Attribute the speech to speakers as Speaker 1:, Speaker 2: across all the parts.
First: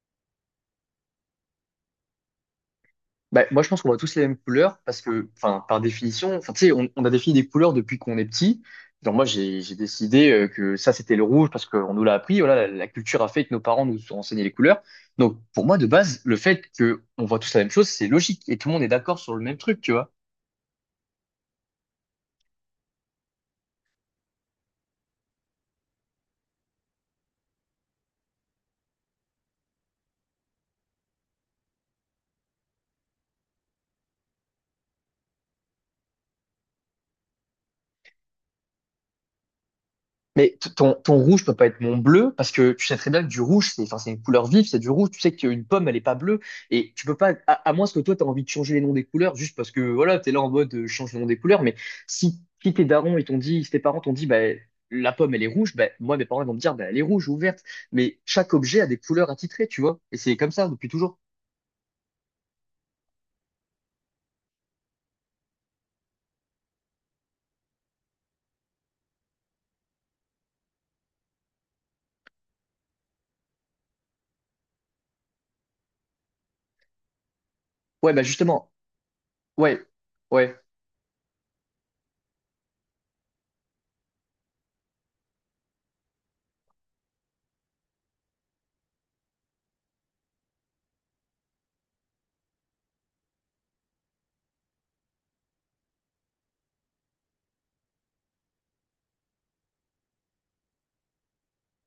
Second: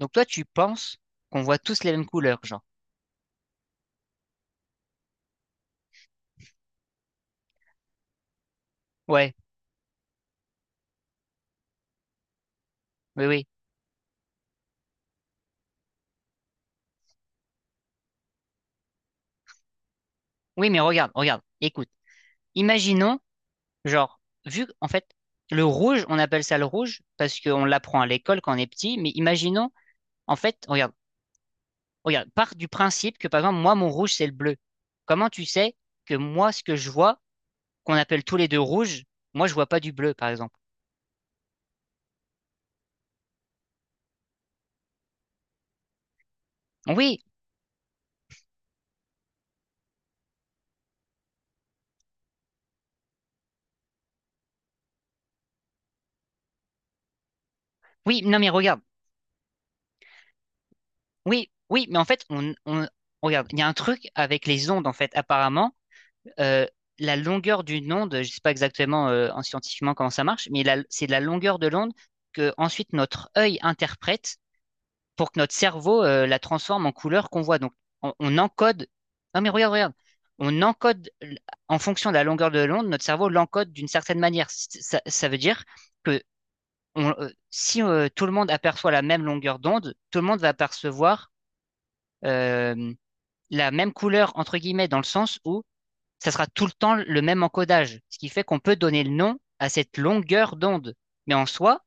Speaker 1: Donc toi, tu penses qu'on voit tous les mêmes couleurs, genre.
Speaker 2: Bah, moi, je pense qu'on voit tous les mêmes couleurs parce que, enfin, par définition, enfin, tu sais, on a défini des couleurs depuis qu'on est petit. Genre, moi,
Speaker 1: Ouais,
Speaker 2: j'ai décidé que ça, c'était le rouge parce qu'on nous l'a appris. Voilà, la culture
Speaker 1: oui,
Speaker 2: a fait
Speaker 1: oui.
Speaker 2: que nos parents nous ont enseigné les couleurs. Donc, pour moi, de base, le fait que on voit tous la même chose, c'est logique et tout le monde est d'accord sur le même truc, tu vois.
Speaker 1: Oui, mais regarde, regarde, écoute. Imaginons, genre, vu, en fait, le rouge, on appelle ça le rouge parce qu'on l'apprend à l'école quand on est petit, mais imaginons, en fait, regarde, regarde, part du principe que, par exemple, moi, mon rouge, c'est le bleu. Comment tu sais que moi, ce que je vois, qu'on appelle tous les deux rouge, moi, je vois pas du bleu, par
Speaker 2: Mais
Speaker 1: exemple.
Speaker 2: ton rouge peut pas être mon bleu parce que tu sais très bien que du rouge, c'est enfin, c'est une couleur vive, c'est du rouge. Tu sais qu'une pomme, elle est pas bleue et tu peux
Speaker 1: Oui,
Speaker 2: pas, à moins que toi, tu as envie de changer les noms des couleurs juste parce que voilà, tu es là en mode change le nom des couleurs. Mais si tes darons, ils t'ont dit, si tes parents t'ont dit, bah, la pomme, elle est rouge, bah, moi, mes parents, ils vont me dire, bah, elle est rouge ou verte. Mais
Speaker 1: oui, non, mais
Speaker 2: chaque objet
Speaker 1: regarde.
Speaker 2: a des couleurs attitrées, tu vois. Et c'est comme ça depuis toujours.
Speaker 1: Oui, oui, mais en fait, regarde, il y a un truc avec les ondes, en fait, apparemment euh, la longueur d'une onde, je sais pas exactement en scientifiquement comment ça marche, mais c'est la longueur de l'onde que ensuite notre œil interprète pour que notre cerveau la transforme en couleur qu'on voit. Donc
Speaker 2: Ouais,
Speaker 1: on,
Speaker 2: bah
Speaker 1: on
Speaker 2: justement,
Speaker 1: encode. Non mais regarde,
Speaker 2: ouais,
Speaker 1: regarde.
Speaker 2: ouais,
Speaker 1: On encode en fonction de la longueur de l'onde, notre cerveau l'encode d'une certaine manière. Ça, ça veut dire que si tout le monde aperçoit la même longueur d'onde, tout le monde va percevoir euh, la même couleur entre guillemets dans le sens où ça sera tout le temps le même encodage, ce qui fait qu'on peut donner le nom à cette longueur d'onde. Mais en soi,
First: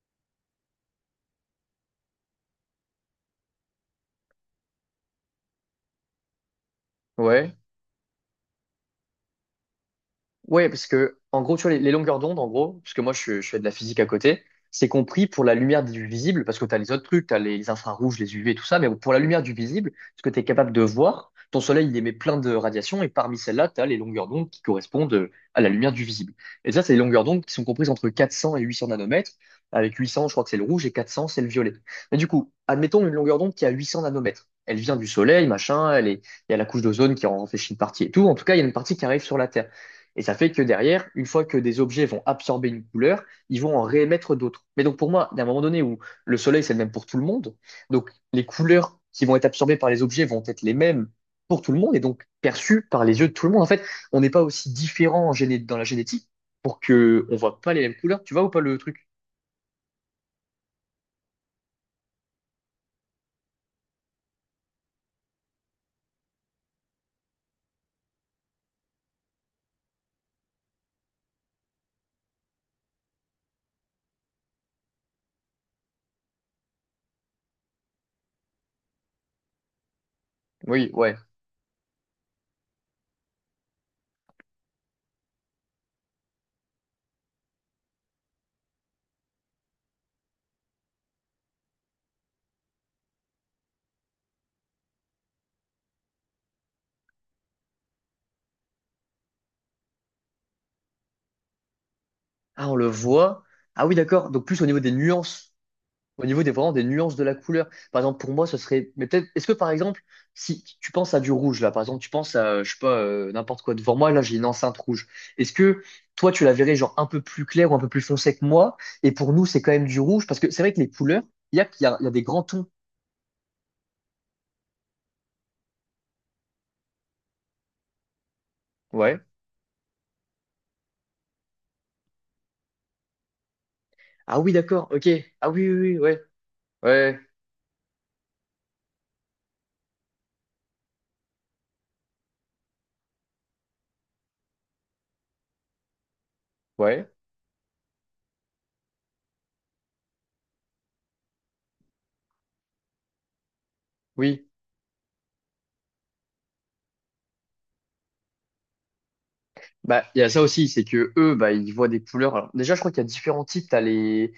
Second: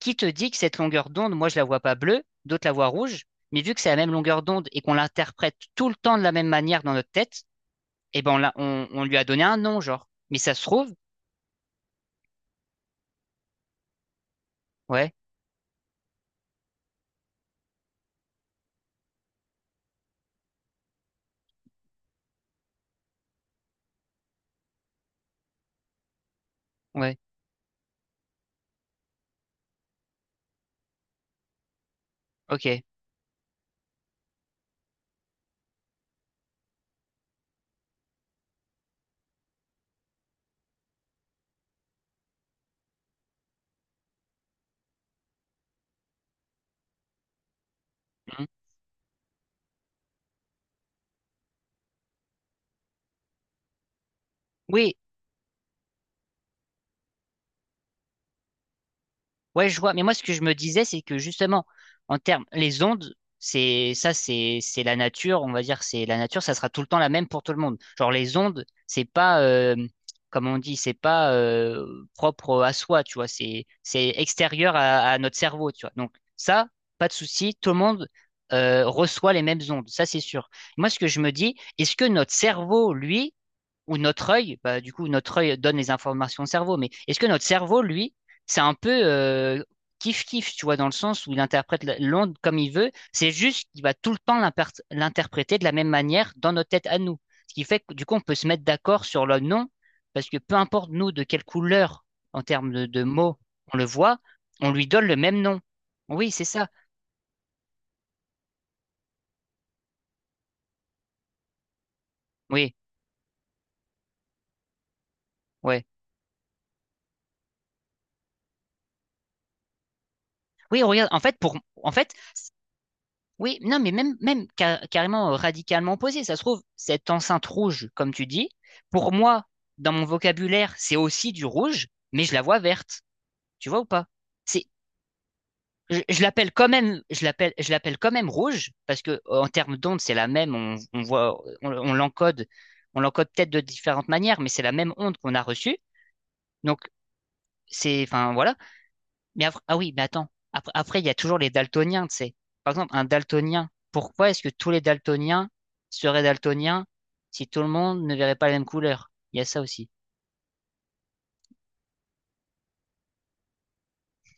Speaker 1: qui te dit que cette longueur d'onde, moi je la vois pas bleue, d'autres la voient rouge, mais vu que c'est la même longueur d'onde et qu'on l'interprète tout le temps de la même manière dans notre tête,
Speaker 2: ouais.
Speaker 1: eh ben on lui a donné un nom, genre. Mais ça se
Speaker 2: Ouais, parce
Speaker 1: trouve,
Speaker 2: que, en gros, tu vois, les longueurs d'onde, en gros, parce que moi, je fais de la physique à côté, c'est
Speaker 1: ouais,
Speaker 2: compris pour la lumière du visible, parce que tu as les autres trucs, tu as les infrarouges, les UV, tout ça, mais pour la lumière du visible, ce que tu es capable de voir, ton soleil, il émet plein de radiations, et parmi celles-là, tu as les longueurs d'onde qui correspondent à la lumière du visible. Et ça, c'est les
Speaker 1: ouais,
Speaker 2: longueurs d'onde qui sont comprises entre 400 et 800 nanomètres, avec 800, je crois que c'est le rouge, et 400, c'est le violet. Mais du coup,
Speaker 1: ok.
Speaker 2: admettons une longueur d'onde qui a 800 nanomètres. Elle vient du soleil, machin, elle est, il y a la couche d'ozone qui en réfléchit une partie et tout. En tout cas, il y a une partie qui arrive sur la Terre. Et ça fait que derrière, une fois que des objets vont absorber une couleur, ils vont en réémettre d'autres. Mais donc pour moi, d'un moment donné où le soleil, c'est le même pour tout le monde, donc les
Speaker 1: Mhm.
Speaker 2: couleurs qui vont être absorbées par les objets vont être les mêmes pour tout le monde et donc perçues par les yeux de tout le monde. En fait, on n'est pas aussi
Speaker 1: Oui,
Speaker 2: différent en dans la génétique pour que on voit pas les mêmes couleurs. Tu vois ou pas le truc?
Speaker 1: ouais, je vois. Mais moi, ce que je me disais, c'est que justement, en termes, les ondes, c'est ça, c'est la nature. On va dire, c'est la nature. Ça sera tout le temps la même pour tout le monde. Genre les ondes, c'est pas, comme on dit, c'est pas propre à soi. Tu vois, c'est extérieur à notre cerveau. Tu vois. Donc ça, pas de souci. Tout le monde reçoit les mêmes ondes. Ça, c'est sûr.
Speaker 2: Oui,
Speaker 1: Moi, ce que
Speaker 2: ouais.
Speaker 1: je me dis, est-ce que notre cerveau, lui, ou notre œil, bah, du coup, notre œil donne les informations au cerveau. Mais est-ce que notre cerveau, lui, c'est un peu kiff-kiff, tu vois, dans le sens où il interprète l'onde comme il veut, c'est juste qu'il va tout le temps l'interpréter de la même manière dans notre tête à nous. Ce qui fait que, du coup, on peut se mettre d'accord sur le nom, parce que peu importe nous de quelle couleur, en
Speaker 2: Ah,
Speaker 1: termes
Speaker 2: on le
Speaker 1: de mots,
Speaker 2: voit.
Speaker 1: on le
Speaker 2: Ah oui,
Speaker 1: voit,
Speaker 2: d'accord. Donc plus au
Speaker 1: on
Speaker 2: niveau
Speaker 1: lui
Speaker 2: des
Speaker 1: donne le même
Speaker 2: nuances.
Speaker 1: nom.
Speaker 2: Au
Speaker 1: Oui,
Speaker 2: niveau
Speaker 1: c'est
Speaker 2: des
Speaker 1: ça.
Speaker 2: vraiment des nuances de la couleur. Par exemple, pour moi, ce serait. Mais peut-être. Est-ce que par exemple, si tu penses à du rouge, là, par exemple, tu penses à, je
Speaker 1: Oui,
Speaker 2: sais pas, n'importe quoi devant moi, là, j'ai une enceinte rouge. Est-ce que
Speaker 1: ouais.
Speaker 2: toi, tu la verrais genre un peu plus claire ou un peu plus foncée que moi? Et pour nous, c'est quand même du rouge, parce que c'est vrai que
Speaker 1: Oui,
Speaker 2: les
Speaker 1: regarde, en
Speaker 2: couleurs,
Speaker 1: fait, pour,
Speaker 2: il y a, il y
Speaker 1: en
Speaker 2: a, il y a
Speaker 1: fait.
Speaker 2: des grands tons.
Speaker 1: Oui, non, mais même, même carrément radicalement opposé. Ça se trouve, cette enceinte rouge, comme tu dis, pour
Speaker 2: Ouais.
Speaker 1: moi, dans mon vocabulaire, c'est aussi du rouge, mais je la vois verte. Tu vois ou pas?
Speaker 2: Ah oui,
Speaker 1: C'est,
Speaker 2: d'accord, ok. Ah oui, oui, oui,
Speaker 1: je,
Speaker 2: ouais.
Speaker 1: je l'appelle quand même,
Speaker 2: Ouais,
Speaker 1: je l'appelle quand même rouge parce que en termes d'onde, c'est la même. On voit, on l'encode, on l'encode peut-être de différentes manières, mais c'est la même onde qu'on a reçue. Donc
Speaker 2: ouais,
Speaker 1: c'est, enfin voilà. Mais après, ah oui, mais attends. Après, après, il y a toujours les daltoniens, tu sais. Par exemple, un daltonien. Pourquoi est-ce
Speaker 2: oui.
Speaker 1: que tous les daltoniens seraient daltoniens si tout le monde ne verrait pas la même couleur? Il y a ça aussi.
Speaker 2: Bah, il y a ça aussi, c'est que eux, bah, ils voient des couleurs. Alors, déjà, je crois qu'il y a différents types. T'as les,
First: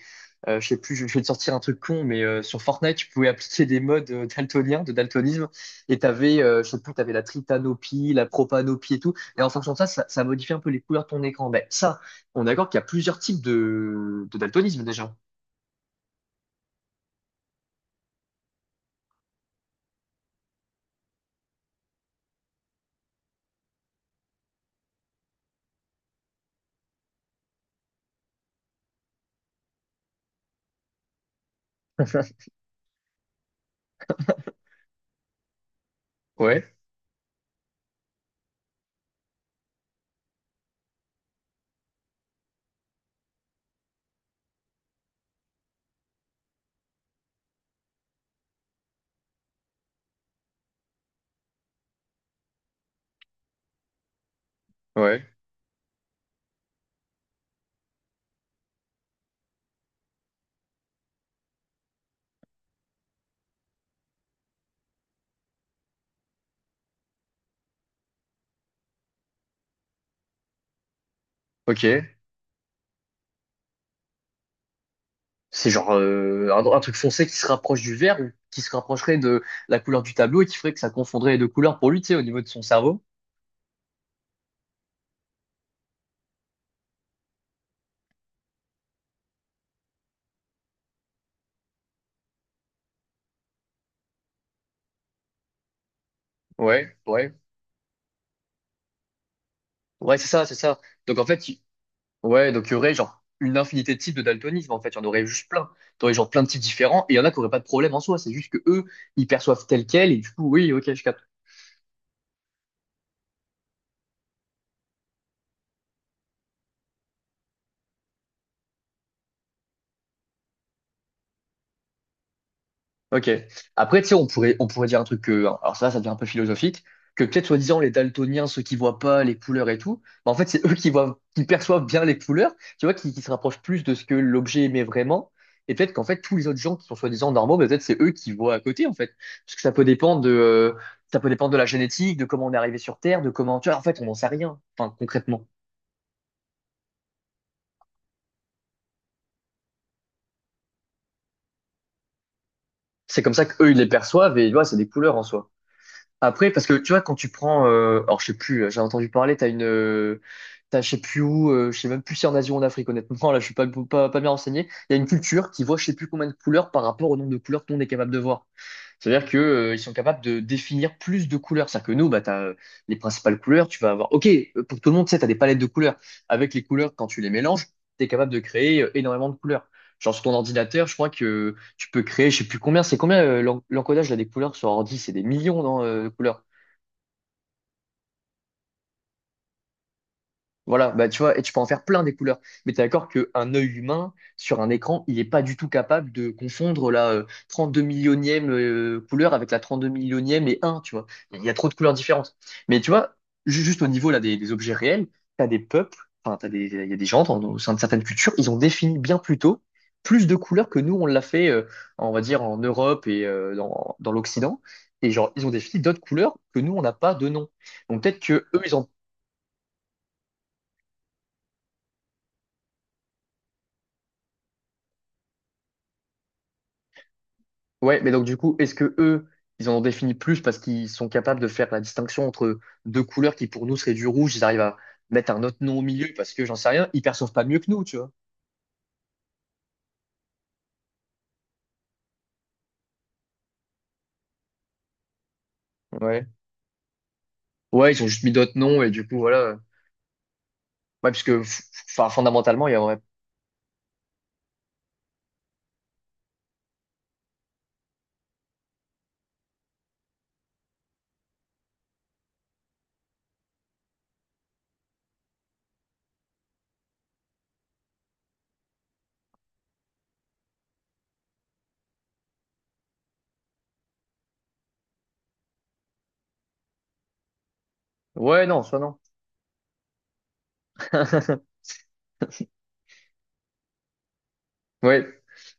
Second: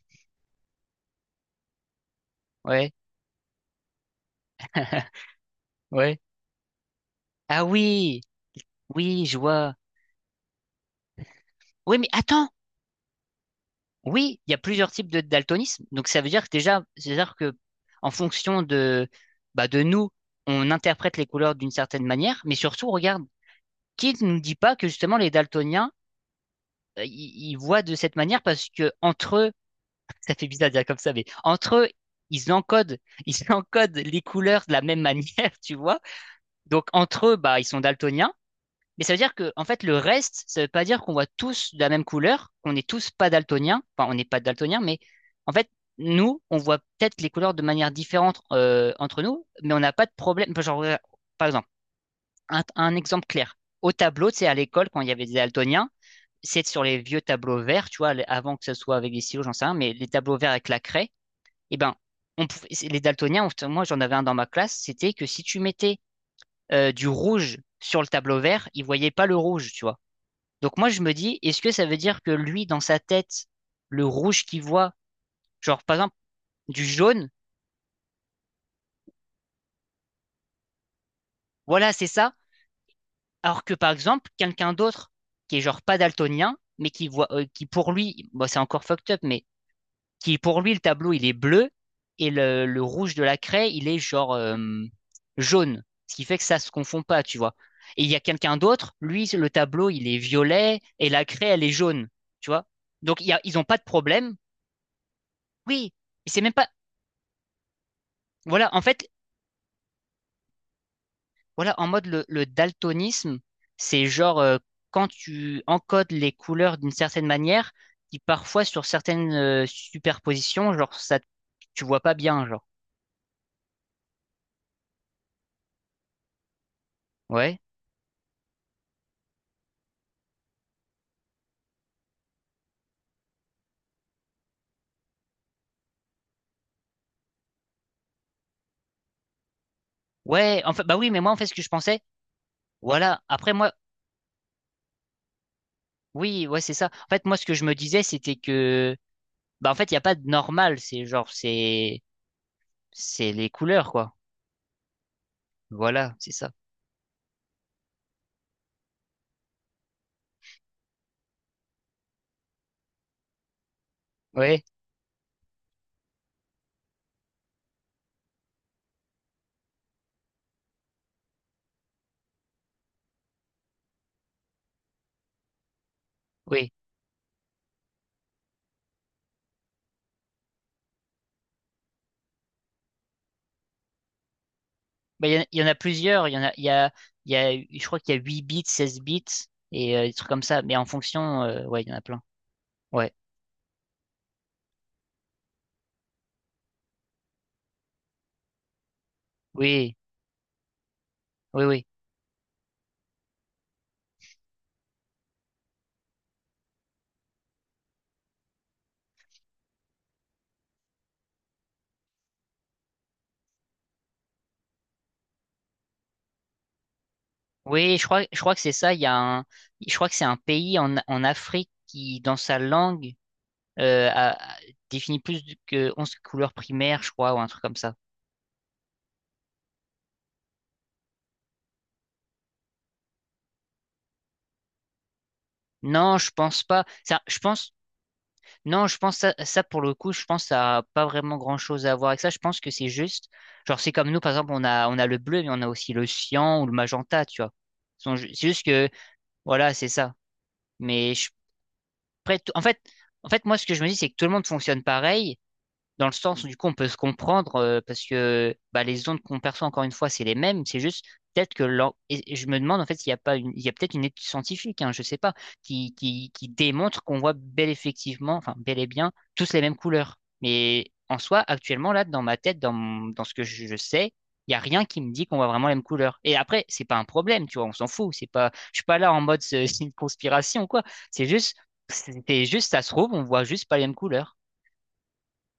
Speaker 2: je sais plus, je vais te sortir un truc con, mais sur
Speaker 1: Ouais,
Speaker 2: Fortnite, tu pouvais appliquer des modes daltoniens, de daltonisme, et
Speaker 1: ouais.
Speaker 2: t'avais, je sais plus, t'avais la
Speaker 1: Ah
Speaker 2: tritanopie,
Speaker 1: oui,
Speaker 2: la propanopie et tout.
Speaker 1: oui, je
Speaker 2: Et en fonction
Speaker 1: vois.
Speaker 2: de ça, ça modifie un peu les couleurs de ton écran. Ben,
Speaker 1: Oui,
Speaker 2: ça,
Speaker 1: mais
Speaker 2: on est
Speaker 1: attends.
Speaker 2: d'accord qu'il y a plusieurs types de
Speaker 1: Oui, il y a
Speaker 2: daltonisme
Speaker 1: plusieurs types
Speaker 2: déjà.
Speaker 1: de daltonisme. Donc ça veut dire que déjà, c'est-à-dire que en fonction de, bah, de nous, on interprète les couleurs d'une certaine manière. Mais surtout, regarde, qui ne nous dit pas que justement les daltoniens, ils voient de cette manière parce que entre eux, ça fait bizarre de dire comme ça, mais entre eux, ils encodent, ils encodent les couleurs de la même manière, tu vois.
Speaker 2: Ouais,
Speaker 1: Donc entre eux, bah, ils sont daltoniens. Mais ça veut dire que, en fait, le reste, ça veut pas dire qu'on voit tous de la même couleur, qu'on n'est tous pas daltoniens. Enfin, on n'est pas daltoniens, mais en fait, nous, on voit peut-être les couleurs de manière différente entre nous, mais on n'a pas de problème. Genre, par exemple, un exemple clair. Au tableau, tu sais, à l'école, quand il y
Speaker 2: ouais,
Speaker 1: avait des daltoniens, c'est sur les vieux tableaux verts, tu vois, avant que ce soit avec des stylos, j'en sais rien, mais les tableaux verts avec la craie eh ben, les daltoniens, enfin, moi j'en avais un dans ma classe, c'était que si tu mettais du rouge sur le tableau vert, il voyait pas le rouge, tu vois. Donc moi je me dis, est-ce que ça veut
Speaker 2: ok.
Speaker 1: dire que lui, dans sa tête, le rouge qu'il voit,
Speaker 2: C'est
Speaker 1: genre
Speaker 2: genre
Speaker 1: par exemple
Speaker 2: un
Speaker 1: du
Speaker 2: truc foncé
Speaker 1: jaune,
Speaker 2: qui se rapproche du vert ou qui se rapprocherait de la couleur du tableau et qui ferait que ça confondrait les deux couleurs pour
Speaker 1: voilà,
Speaker 2: lui,
Speaker 1: c'est
Speaker 2: tu sais, au
Speaker 1: ça,
Speaker 2: niveau de son cerveau.
Speaker 1: alors que par exemple quelqu'un d'autre qui est genre pas daltonien, mais qui voit, qui pour lui, bon, c'est encore fucked up, mais qui pour lui, le tableau, il est bleu et le rouge de la craie, il est genre jaune, ce qui fait que ça se
Speaker 2: Ouais,
Speaker 1: confond pas,
Speaker 2: ouais.
Speaker 1: tu vois. Et il y a quelqu'un d'autre, lui, le tableau, il est
Speaker 2: Ouais, c'est ça, c'est ça.
Speaker 1: violet et
Speaker 2: Donc
Speaker 1: la
Speaker 2: en
Speaker 1: craie,
Speaker 2: fait,
Speaker 1: elle est jaune, tu
Speaker 2: ouais, donc
Speaker 1: vois.
Speaker 2: il y aurait
Speaker 1: Donc
Speaker 2: genre une
Speaker 1: ils ont pas de
Speaker 2: infinité de types de
Speaker 1: problème.
Speaker 2: daltonisme, en fait, il y en aurait juste plein.
Speaker 1: Oui,
Speaker 2: T'aurais genre
Speaker 1: mais c'est
Speaker 2: plein de
Speaker 1: même
Speaker 2: types
Speaker 1: pas.
Speaker 2: différents, et il y en a qui auraient pas de problème en soi, c'est juste que
Speaker 1: Voilà, en
Speaker 2: eux,
Speaker 1: fait,
Speaker 2: ils perçoivent tel quel, et du coup, oui, ok, je capte.
Speaker 1: voilà, en mode le daltonisme, c'est genre quand tu encodes les couleurs d'une certaine manière, qui parfois sur certaines superpositions, genre ça, tu vois pas bien, genre.
Speaker 2: Ok. Après, tu sais, on pourrait dire un truc que, alors ça devient un peu philosophique, que peut-être
Speaker 1: Ouais.
Speaker 2: soi-disant les daltoniens, ceux qui voient pas les couleurs et tout, bah, en fait, c'est eux qui voient, qui perçoivent bien les couleurs, tu vois, qui se rapprochent plus de ce que l'objet émet vraiment. Et peut-être qu'en fait, tous les autres gens qui sont soi-disant normaux, bah, peut-être c'est eux qui voient à côté, en fait. Parce que ça peut dépendre de,
Speaker 1: Ouais, en fait, bah oui,
Speaker 2: ça
Speaker 1: mais
Speaker 2: peut
Speaker 1: moi, en fait,
Speaker 2: dépendre
Speaker 1: ce
Speaker 2: de
Speaker 1: que
Speaker 2: la
Speaker 1: je pensais,
Speaker 2: génétique, de comment on est arrivé sur Terre,
Speaker 1: voilà.
Speaker 2: de
Speaker 1: Après,
Speaker 2: comment, tu
Speaker 1: moi,
Speaker 2: vois, en fait, on n'en sait rien, enfin, concrètement.
Speaker 1: oui, ouais, c'est ça. En fait, moi, ce que je me disais, c'était que, bah, en fait, il n'y a pas de normal. C'est genre,
Speaker 2: C'est
Speaker 1: c'est
Speaker 2: comme ça
Speaker 1: les
Speaker 2: qu'eux, ils les
Speaker 1: couleurs, quoi.
Speaker 2: perçoivent et, tu vois, c'est des couleurs en soi.
Speaker 1: Voilà, c'est
Speaker 2: Après,
Speaker 1: ça.
Speaker 2: parce que tu vois, quand tu prends, alors je sais plus, j'ai entendu parler, t'as une, t'as je sais plus où, je sais même plus si en Asie ou en Afrique, honnêtement, là je suis pas bien
Speaker 1: Ouais,
Speaker 2: renseigné. Il y a une culture qui voit je sais plus combien de couleurs par rapport au nombre de couleurs qu'on est capable de voir. C'est-à-dire que, ils sont capables de définir plus de couleurs. C'est-à-dire que nous, bah, tu as les principales couleurs, tu vas avoir... OK, pour tout le monde, tu sais, tu as des palettes de couleurs. Avec les
Speaker 1: oui.
Speaker 2: couleurs, quand tu les mélanges, tu es capable de créer énormément de couleurs. Genre sur ton ordinateur, je crois que tu peux créer, je sais plus combien, c'est combien l'encodage là, des couleurs sur ordi, c'est des
Speaker 1: Bah, il
Speaker 2: millions,
Speaker 1: y en a
Speaker 2: non, de
Speaker 1: plusieurs. Il y
Speaker 2: couleurs.
Speaker 1: en a, il y a, il y a, je crois qu'il y a 8 bits, 16 bits et des trucs comme ça. Mais en
Speaker 2: Voilà, bah, tu vois, et
Speaker 1: fonction,
Speaker 2: tu peux en
Speaker 1: ouais,
Speaker 2: faire
Speaker 1: il y en a
Speaker 2: plein des
Speaker 1: plein.
Speaker 2: couleurs. Mais t'es d'accord
Speaker 1: Ouais.
Speaker 2: qu'un œil humain, sur un écran, il n'est pas du tout capable de confondre la 32 millionième couleur avec la 32
Speaker 1: Oui,
Speaker 2: millionième et un tu vois. Il y a
Speaker 1: oui,
Speaker 2: trop de
Speaker 1: oui.
Speaker 2: couleurs différentes. Mais tu vois, juste au niveau là, des objets réels, t'as des peuples, enfin, t'as des, il y a des gens dans, au sein de certaines cultures, ils ont défini bien plus tôt plus de couleurs que nous, on l'a fait, on va dire, en Europe et dans, dans l'Occident. Et genre, ils ont défini d'autres couleurs que nous, on n'a pas de nom.
Speaker 1: Oui,
Speaker 2: Donc peut-être
Speaker 1: je
Speaker 2: que
Speaker 1: crois que
Speaker 2: eux,
Speaker 1: c'est
Speaker 2: ils ont
Speaker 1: ça. Il y a un, je crois que c'est un pays en Afrique qui, dans sa langue, euh, a- définit plus que 11 couleurs primaires, je crois, ou un truc comme ça.
Speaker 2: Ouais, mais donc du coup, est-ce que eux, ils en ont défini plus parce qu'ils sont capables de faire la distinction entre deux couleurs qui pour nous seraient du rouge, ils arrivent à mettre un autre nom au milieu
Speaker 1: Non, je
Speaker 2: parce que j'en
Speaker 1: pense
Speaker 2: sais
Speaker 1: pas.
Speaker 2: rien, ils
Speaker 1: Ça,
Speaker 2: perçoivent
Speaker 1: je
Speaker 2: pas mieux que
Speaker 1: pense.
Speaker 2: nous, tu vois.
Speaker 1: Non, je pense ça, ça pour le coup, je pense que ça a pas vraiment grand-chose à voir avec ça. Je pense que c'est juste, genre c'est comme nous par exemple, on a le bleu, mais on a aussi le
Speaker 2: Ouais.
Speaker 1: cyan ou le magenta, tu vois.
Speaker 2: Ouais, ils ont juste mis
Speaker 1: C'est
Speaker 2: d'autres
Speaker 1: juste
Speaker 2: noms
Speaker 1: que
Speaker 2: et du coup, voilà.
Speaker 1: voilà, c'est ça.
Speaker 2: Ouais,
Speaker 1: Mais
Speaker 2: parce
Speaker 1: je,
Speaker 2: que enfin,
Speaker 1: après, en
Speaker 2: fondamentalement, il y
Speaker 1: fait,
Speaker 2: aurait...
Speaker 1: moi ce que je me dis, c'est que tout le monde fonctionne pareil. Dans le sens, où, du coup, on peut se comprendre parce que bah, les ondes qu'on perçoit, encore une fois, c'est les mêmes. C'est juste peut-être que et je me demande en fait s'il n'y a pas une. Il y a peut-être une étude scientifique, hein, je sais pas, qui démontre qu'on voit bel effectivement, enfin bel et bien, tous les mêmes couleurs. Mais en soi, actuellement, là, dans ma tête, dans ce que je sais, il n'y a rien qui me dit qu'on voit vraiment les mêmes couleurs. Et après, c'est pas un problème, tu vois, on s'en fout. C'est
Speaker 2: Ouais,
Speaker 1: pas.
Speaker 2: non, soit
Speaker 1: Je suis
Speaker 2: non.
Speaker 1: pas là en mode c'est une conspiration ou quoi. C'est juste, c'était juste, ça se trouve, on voit juste pas les mêmes couleurs.
Speaker 2: Ouais,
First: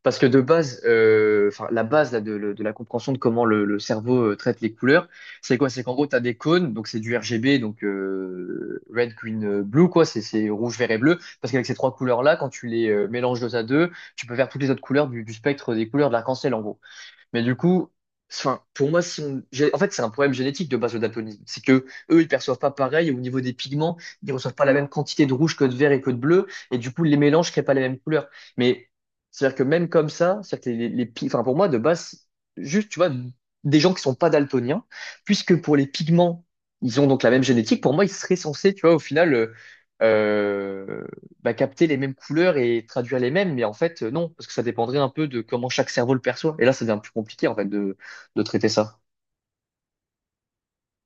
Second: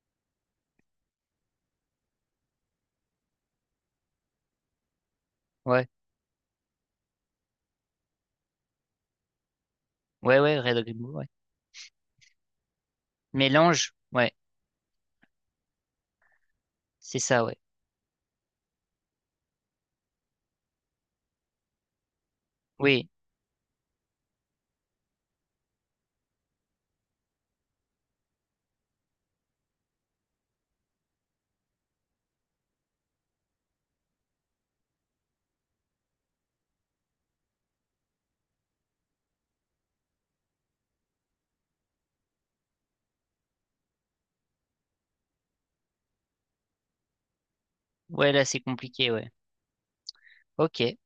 Speaker 2: parce que de base, enfin la base là, de la compréhension de comment le cerveau traite les couleurs, c'est quoi? C'est
Speaker 1: Ouais.
Speaker 2: qu'en gros, tu as des cônes, donc c'est du RGB, donc red, green, blue, quoi,
Speaker 1: Ouais,
Speaker 2: c'est
Speaker 1: ouais,
Speaker 2: rouge, vert
Speaker 1: Red
Speaker 2: et
Speaker 1: Bull,
Speaker 2: bleu.
Speaker 1: ouais.
Speaker 2: Parce qu'avec ces trois couleurs-là, quand tu les mélanges deux à deux,
Speaker 1: Mélange,
Speaker 2: tu
Speaker 1: ouais,
Speaker 2: peux faire toutes les autres couleurs du spectre des couleurs de l'arc-en-ciel, en gros.
Speaker 1: c'est
Speaker 2: Mais
Speaker 1: ça,
Speaker 2: du
Speaker 1: ouais.
Speaker 2: coup, enfin, pour moi, si on... en fait, c'est un problème génétique de base le daltonisme. C'est que eux, ils perçoivent pas
Speaker 1: Oui,
Speaker 2: pareil au niveau des pigments. Ils reçoivent pas la même quantité de rouge que de vert et que de bleu. Et du coup, les mélanges créent pas les mêmes couleurs. Mais c'est-à-dire que même comme ça, c'est-à-dire que les, enfin, pour moi, de base, juste, tu vois, des gens qui sont pas daltoniens, puisque pour les pigments, ils ont donc la même génétique. Pour moi, ils seraient censés, tu vois, au final. Euh, bah, capter les mêmes couleurs et traduire les mêmes, mais en fait, non, parce que ça dépendrait un peu de comment chaque cerveau le perçoit. Et là, ça devient plus compliqué, en fait,
Speaker 1: ouais,
Speaker 2: de
Speaker 1: là, c'est
Speaker 2: traiter ça.
Speaker 1: compliqué, ouais. Ok.